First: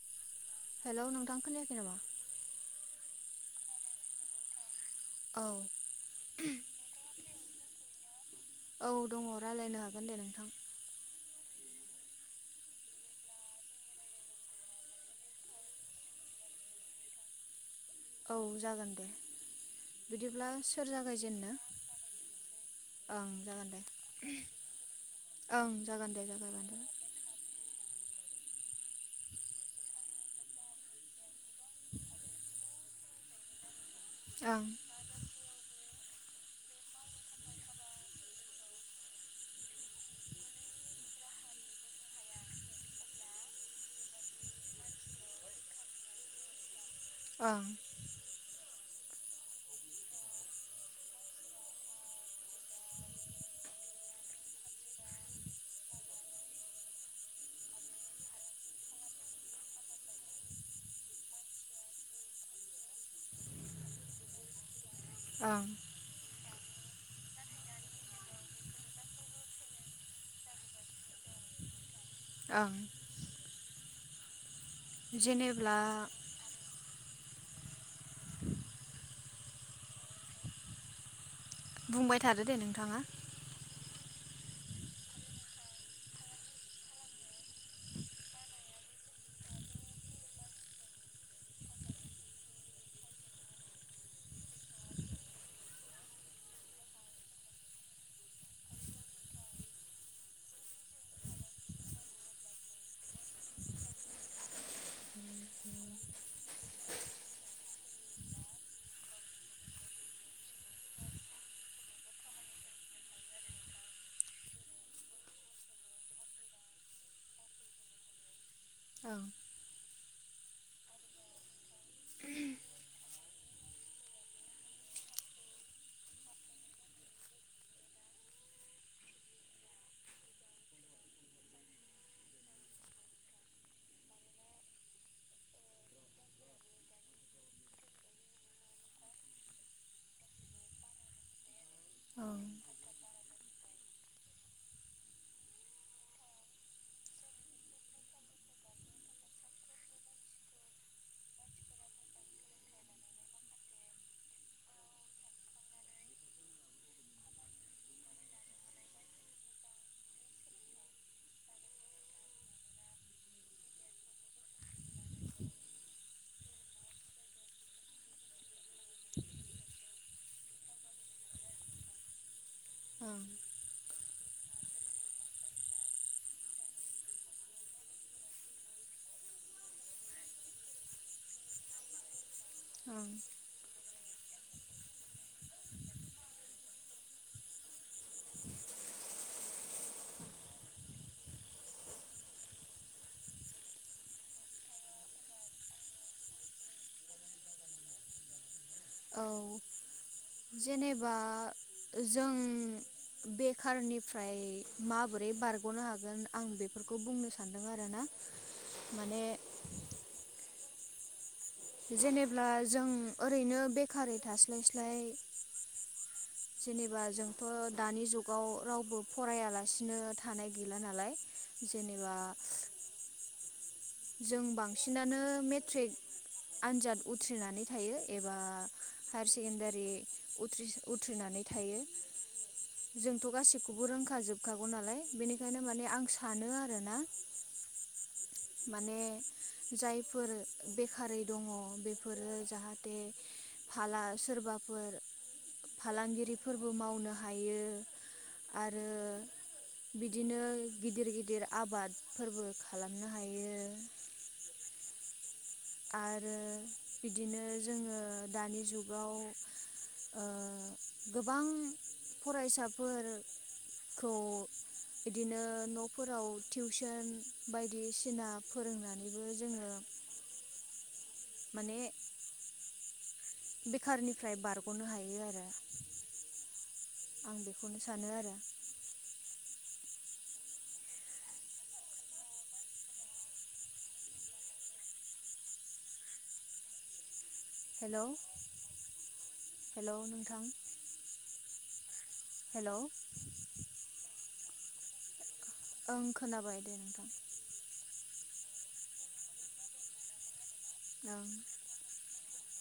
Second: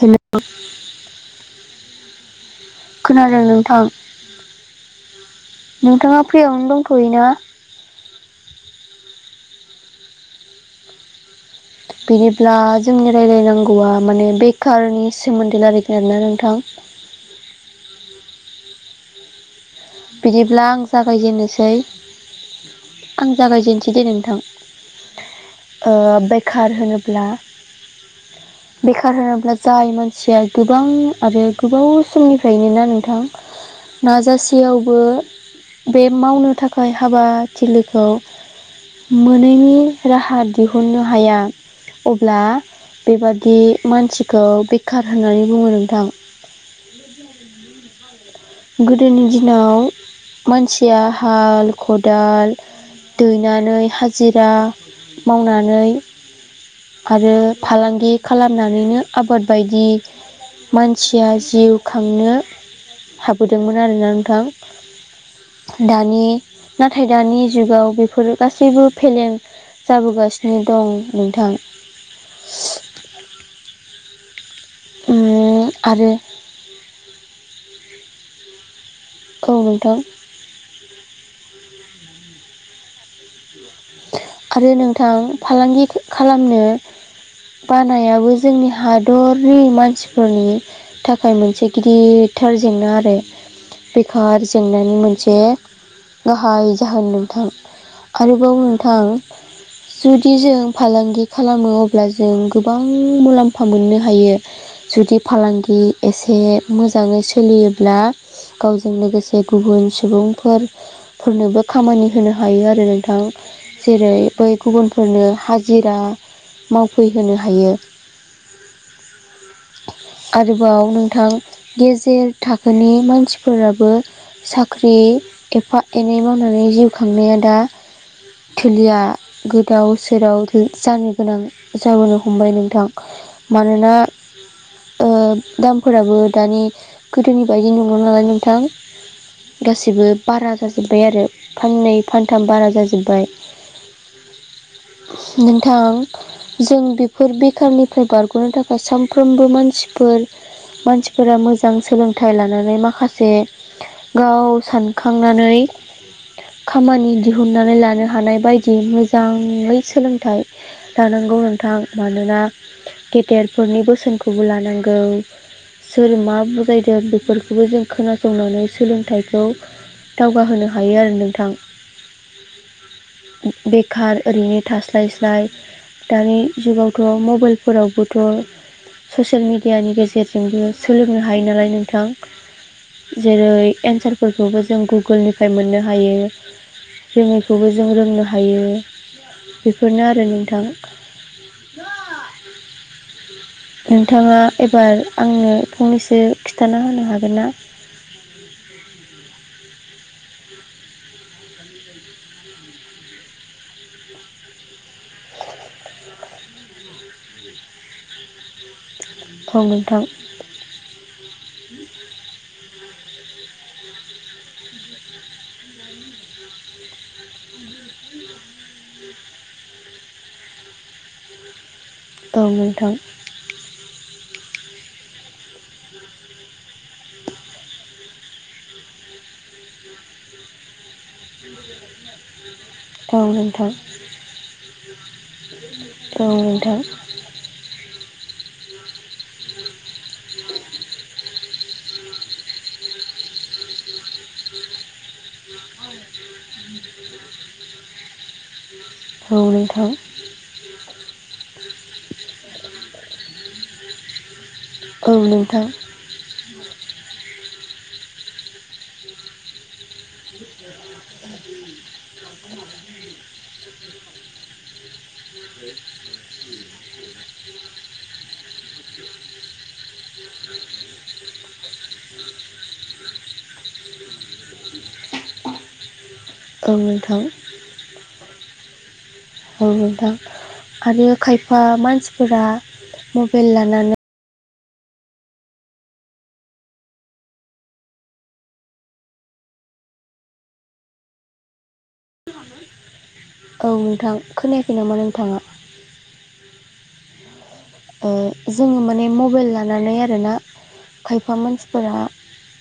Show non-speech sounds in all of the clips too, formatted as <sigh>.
Hello. Hello नोंथा खोनायाखै नामा। खोनादों नोंथां। औ नोंथाङा फ्रियावनो दंथ'यो ना। रायज्लायनो हागोन दे नोंथां। बिदिब्ला जोंनि राय्लायनांगौआ माने बेखारनि सोमोन्दै रायज्लायगोन आरोना नोंथां। औ। औ जागोन दे। बिदिब्ला आं सोर जागायजेननो जागायजेनोसै। ओं आं जागोन जागायजेनसै दे नोंथां। ओं ओ जागोन दे बेखार जागायबानो होनोब्ला। बेखार होनोब्ला जाय मानसिया गोबां आरो गोबाव समनिफ्रायनो ना नों। थां ओं नाजासेयावबो। बे मावनो थाखाय हाबाथिलिखौ। मोनैनि राहा दिहुननो हाया अब्ला। बेबादि मानसिखौ बेखार होननानै बुङो नोंथां। ओं। गोदोनि दिनाव मानसिया हाल खदाल। दैनानै हाजिरा मावनानै। आरो फालांगि खालामनानैनो आबाद बायदि। मानसिया जिउ खांनो। हाबोदोंमोन आरोना ओं नोंथां दानि। नाथाय दानि जुगाव बेफोरो गासैबो फेलें जाबोगासिनो दं नोंथां। <inaudible> ओं। उम जेनेब्ला। आरो औ नोंथां। बुंबाय थादो दे नोंथाङा। आरो नोंथां फालांगि खालामनो। ््् बानायाबो जोंनि हादरनि मानसिफोरनि थाखाय मोनसे गिदिर थार जेंना आरो बेखार जेंनानि मोनसे गाहाय जाहोन नोंथां आरोबाव नोंथां। जुदि जों फालांगि खालामो अब्ला जों गोबां मुलाम्फा मोननो हायो। जुदि फालांगि एसे मोजाङै सोलियोब्ला। गावजों लोगोसे गुबुन सुबुंफोरफोरनोबो खामानि होनो हायो आरो नोंथां। जेरै बै गुबुनफोरनो हाजिरा मावफैहोनो हायो। औ। आरोबाव नोंथां गेजेर थाखोनि मानसिफोराबो साख्रि एफा एनै मावनानै जिउ खांनाया दा थोलिया गोदाव सोराव जानो गोनां जाबोनो हमबाय नोंथां। मानोना ओ दामफोराबो दानि गोदोनि बायदि नंङा नालाय नोंथां। गाससिबो बारा जाजोब्बाय आरो फाननै ओं फानथाम बारा जाजोब्बाय। <unintelligible> <inaudible> नोंथां जों बेफोर बेखारनिफ्राय बारग'नो थाखाय सामफ्रोमबो मानसिफोर मानसिफोरा मोजां सोलोंथाइ लानानै माखासे गाव सानखांनानै खामानि दिहुनन्नानै लानो हा हानाय बायदि मोजाङै सोलोंथाइ लानांगौ नोंथां मानोना गेदेरफोरनि बोसोनखौबो लानांगौ। सोर मा बुजायदों बेफोरखौबो जों खोनासंनानै सोलोंथाइखौ दावगाहोनो हायो आरो नोंथां। ओं बेखार ओरैनो थास्लायस्लाय दानि जुगावथ' मबाइलफोरावबोथ' ससियेल मिडियानि गेजेरजोंबो सोलोंनो हायो नालाय नोंथां। ओं जेरै एन्सार फोरखौबो जों गुगोलनिफ्राय मोननो हायो रोंङैखौबो जों जोंनो हायो बेफोरनो आरो नोंथां। <inaudible> <inaudible> नोंथाङा एबार आंनो फंनैसो खिन्थाना होनो हागोन ना। <inaudible> <inaudible> औ। <unintelligible> <inaudible> जेनेबा जों। बेखारनिफ्राय माबोरै बारग'नो हागोन आं बेफोरखौ बुंनो सानदों आरोना। माने औ नोंथां। जेनेब्ला जों ओरैनो बेखारै थास्लायस्लाय जेनेबा जोंथ' दानि जुगाव रावबो फरायालासिनो थानाय गैला नालाय जेनेबा औ नोंथां जों बांसिनानो मेट्रिक आन्जाद उथ्रिनानै थायो। एबा हायार सेकेणडारि उथ्रि उथ्रिनानै थायो। औ जोंथ' नोंथां गासिखौबो रोंखाजोबखागौ नालाय बेनिखायनो माने आं औ सानो नोंथां आरोना <inaudible> <inaudible> माने जायफोर बेखारारि दङ बेफोरो जाहाथे फाला सोरबाफोर फालांगिरि फोरबो मावनो हायो। आरो औ नोंथां बिदिनो गिदिर गिदिर आबादफोरबो खालामो औ नंगौ। आरो बिदिनो जोङो दानि जुगाव ओ <inaudible> गोबां फरायसाफोरखौ इदिनो न'फोराव टिउसन बायदिसिना फोरोंनानैबो जोङो माने बेखारनिफ्राय बारग'नो हायो आरो। औ नोंथां आं बेखौनो सानो आरो औ। ओ आरो खायफा मानसिफोरा मबाइल लानानै हेल' हेल' नोंथां हेल' औ नोंथां खोनायाखै नामा नोंथाङा? ओं खोनाबाय दे नोंथां। ओ जोङो माने मबाइल लानानै आरोना ओं खायफा मानसिफोरा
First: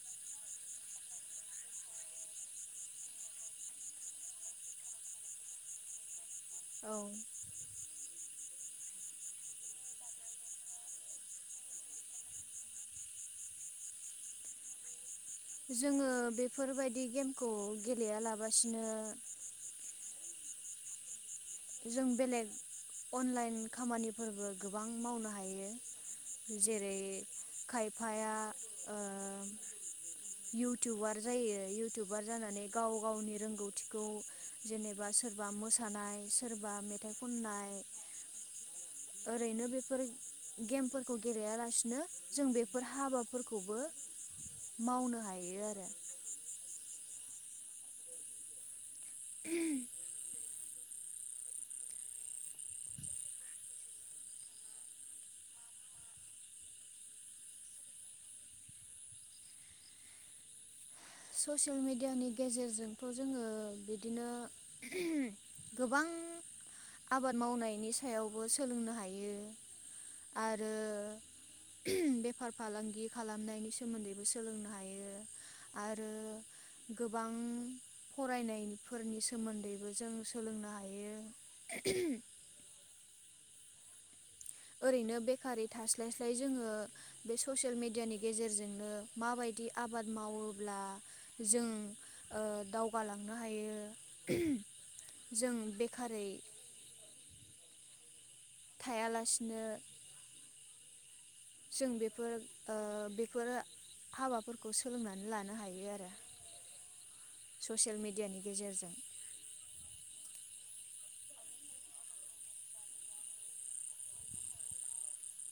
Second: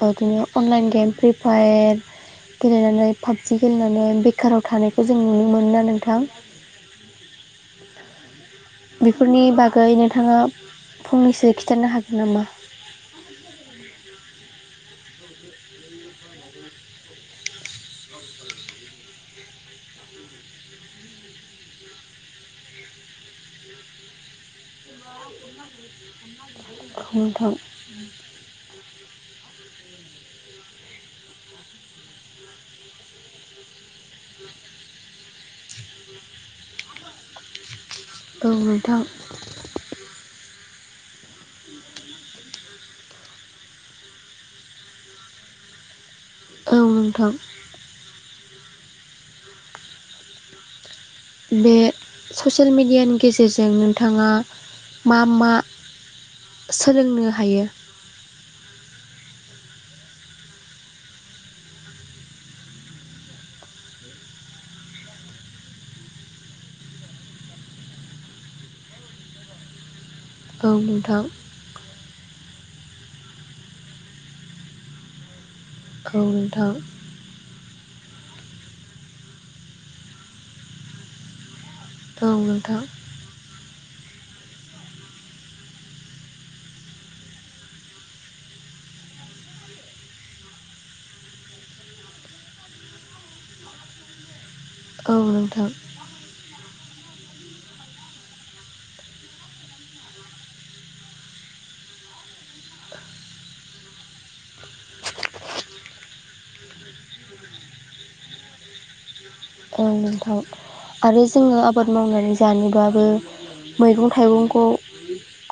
बिदिनो अनलाइन गेम फ्रि फायार गेलेनानै पाबजि गेलेनानै बेखाराव थानायखौ जों नुनो मोनो ना नोंथां? औ बेफोरनि बागै नोंथाङा फंनैसो खिन्थानो हागोन नामा? <inaudible> जोङो बेफोरबायदि गेमखौ गेलेयालाबसिनो जों बेलेग अनलाइन खामानिफोरबो गोबां मावनो हायो। जेरै औ नोंथां खायफाया ओ इउटुबार जायो इउटुबार जानानै गाव गावनि रोंगौथिखौ जेनेबा सोरबा मोसानाय सोरबा मेथाइ खननाय औ नोंथां ओरैनो बेफोर गेमफोरखौ गेलेयालासिनो जों बेफोर हाबाफोरखौबो मावनो हायो आरो। नंगौ नोंथां। बे ससियेल मेडियानि गेजेरजों नोंथाङा मा मा सोलोंनो हायो। ससियेल मिडियानि गेजेरजोंथ' जोङो बिदिनो ओम गोबां <inaudible> आबाद मावनायनि सायावबो सोलोंनो हायो। औ आरो नोंथां बेफार फालांगि खालामनायनि सोमोन्दैबो सोलोंनो हायो। आरो औ नोंथां गोबां फरायनायफोरनि सोमोन्दैबो जों सोलोंनो हायो। औ नोंथां ओरैनो बेकारि थास्लायस्लाय जोङो बे ससियेल मिडियानि गेजेरजोंनो माबायदि बिदि आबाद मावोब्ला जों ओ दावगालांनो हायो। औ जों नोंथां बेखारै थायालासिनो जों बेफोरो ओ बेफोरो हाबाफोरखौ सोलोंनानै लानो हायो आरो। ससियेल मेडियानि गेजेरजों ओं नोंथां आरो जोङो आबाद मावनानै जानोबाबो मैगं थाइगंखौ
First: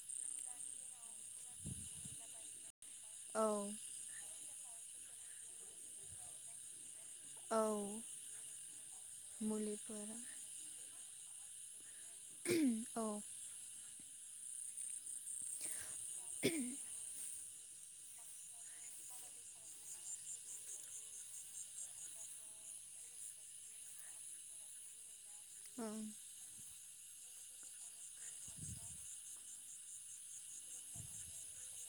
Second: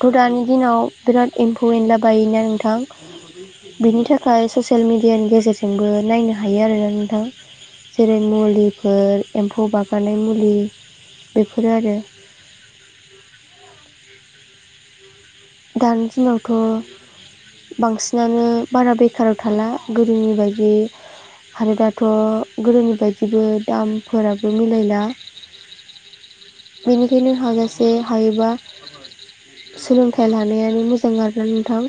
थ दानि दिनाव बिराद एम्फौ एनला बायोना नोंथां। औ बिनि थाखाय ससियेल मिडियानि गेजेरजोंबो नायनो हायो आरो औ जेरै मुलिफोर एम्फौ मुलिफोर बागानाय मुलि बेफोरो आरो औ दानि दिनावथ बांसिनानो बारा बेखाराव थाला गोदोनि बायदि। आरो दाथ गोदोनि बायदिबो दामफोराबो मिलायला। ओं बेनिखायनो हाजासे हायोबा सोलों थायलानायानो मोजां आरोना नोंथां।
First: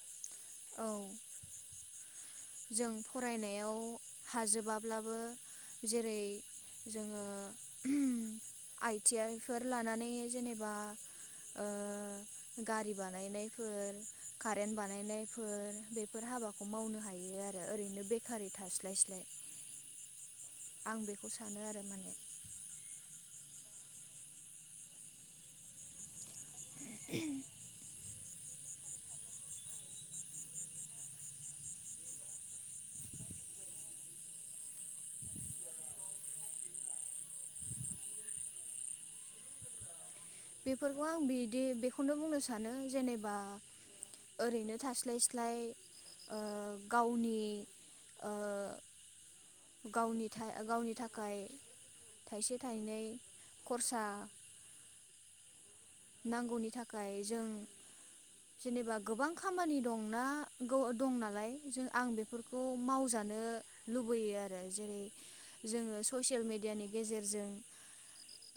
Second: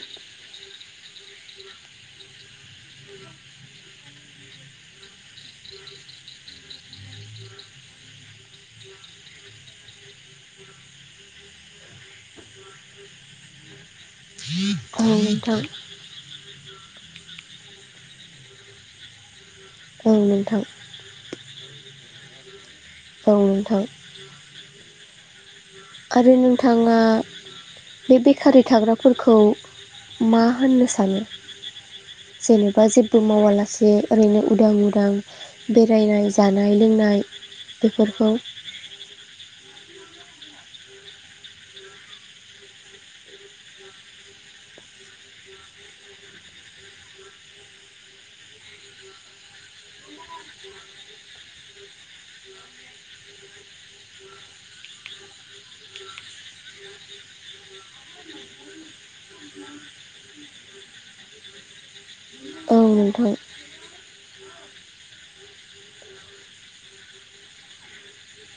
औ <inaudible> जों फरायनायाव हाजोबाब्लाबो जेरै जोङो ओम आइटि आइफोर लानानै जेनेबा ओ गारि बानायनायफोर कारेन बानाय औ नोंथां फोर बेफोर हाबाखौ मावनो हायो आरो ओरैनो बेकारि थास्लायस्लाय। औ नोंथां आं बेखौ सानो आरो माने औ नोंथां। आरो नोंथाङा बे बेकारि थाग्राफोरखौ मा होननो सानो। जेनेबा जेबो मावालासे ओरैनो उदां उदां बेरायनाय जानाय लोंनाय बेफोरखौ। बेफोरखौ आं बिदि बेखौनो बुंनो सानो जेनेबा ओरैनो थास्लाय स्लाय ओ गावनि ओ गावनि थाय गावनि थाखाय थाइसे थाइनै खरसा नांगौनि थाखाय जों जेनेबा गोबां खामानि दंना दं नालाय जों आं बेफोरखौ औ खौ नोंथां मावजानो लुबैयो आरो जेरै जोङो ससियेल मेडियानि गेजेरजों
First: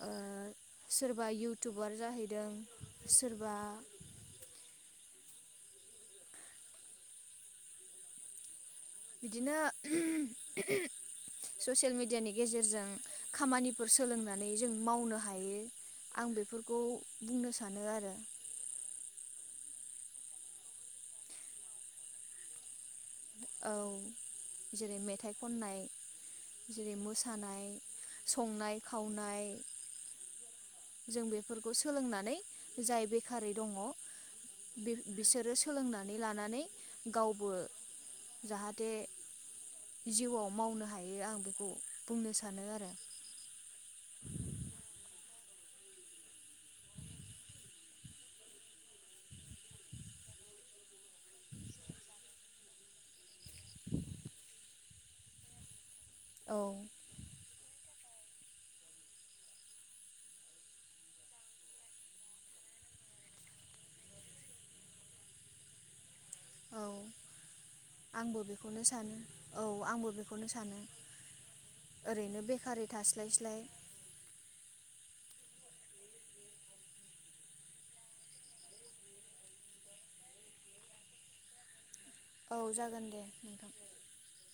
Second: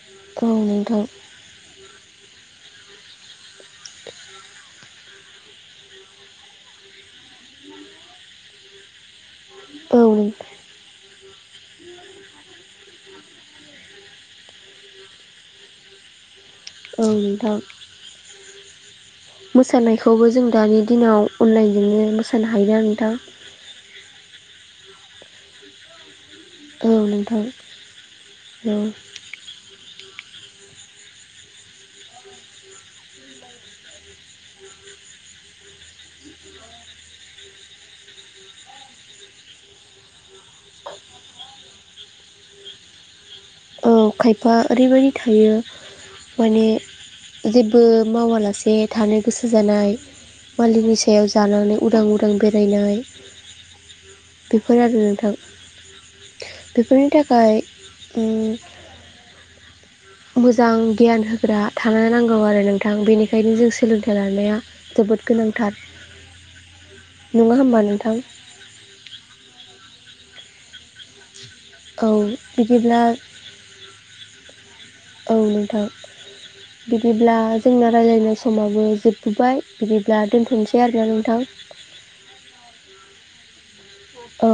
ओ औ नोंथां सोरबा इउटुबार जाहैदों सोरबा बिदिनो औ ससियेल मिडियानि गेजेरजों खामानिफोर सोलोंनानै जों मावनो हायो। आं बेफोरखौ बुंनो नोंथां सानो आरो मोसानायखौबो जों दानि दिनाव अनलानायजोंनो मोसानो हायो। औ जेरै मेथाइ खननाय औ जेरै नोंथां मोसानाय संनाय औ खावनाय जों बेफोरखौ सोलोंनानै जाय बेखारै दङ। बि बिसोरो सोलोंनानै लानानै गावबो जाहाथे जिउआव मावनो हायो आं बेखौ बुंनो सानो आरो। औ खायफा ओरैबायदि थायो माने जेबो मावालासे थानो गोसो जानाय मालिकनि सायाव जानानै उदां उदां बेरायनाय फोर आरो नोंथां औ बेफोरनि थाखाय उम <inaudible> मोजां गियान होग्रा थानो नांगौ आरो नोंथां बेनिखायनो जों सोलोंथाइ लानाया जोबोद गोनांथार। औ नङा होमबा नोंथां आंबो बेखौनो सानो औ आंबो बे बेखौनो सानो औ ओरैनो बेकारि बिदिब्ला थास्लाय स्लाय औ नोंथां बिदिब्ला जोंना रायज्लायनाय समाबो जोबबोबाय बिदिब्ला दोनथ'नोसै आरोना नोंथां <inaudible> औ जागोन दे नोंथां। औ।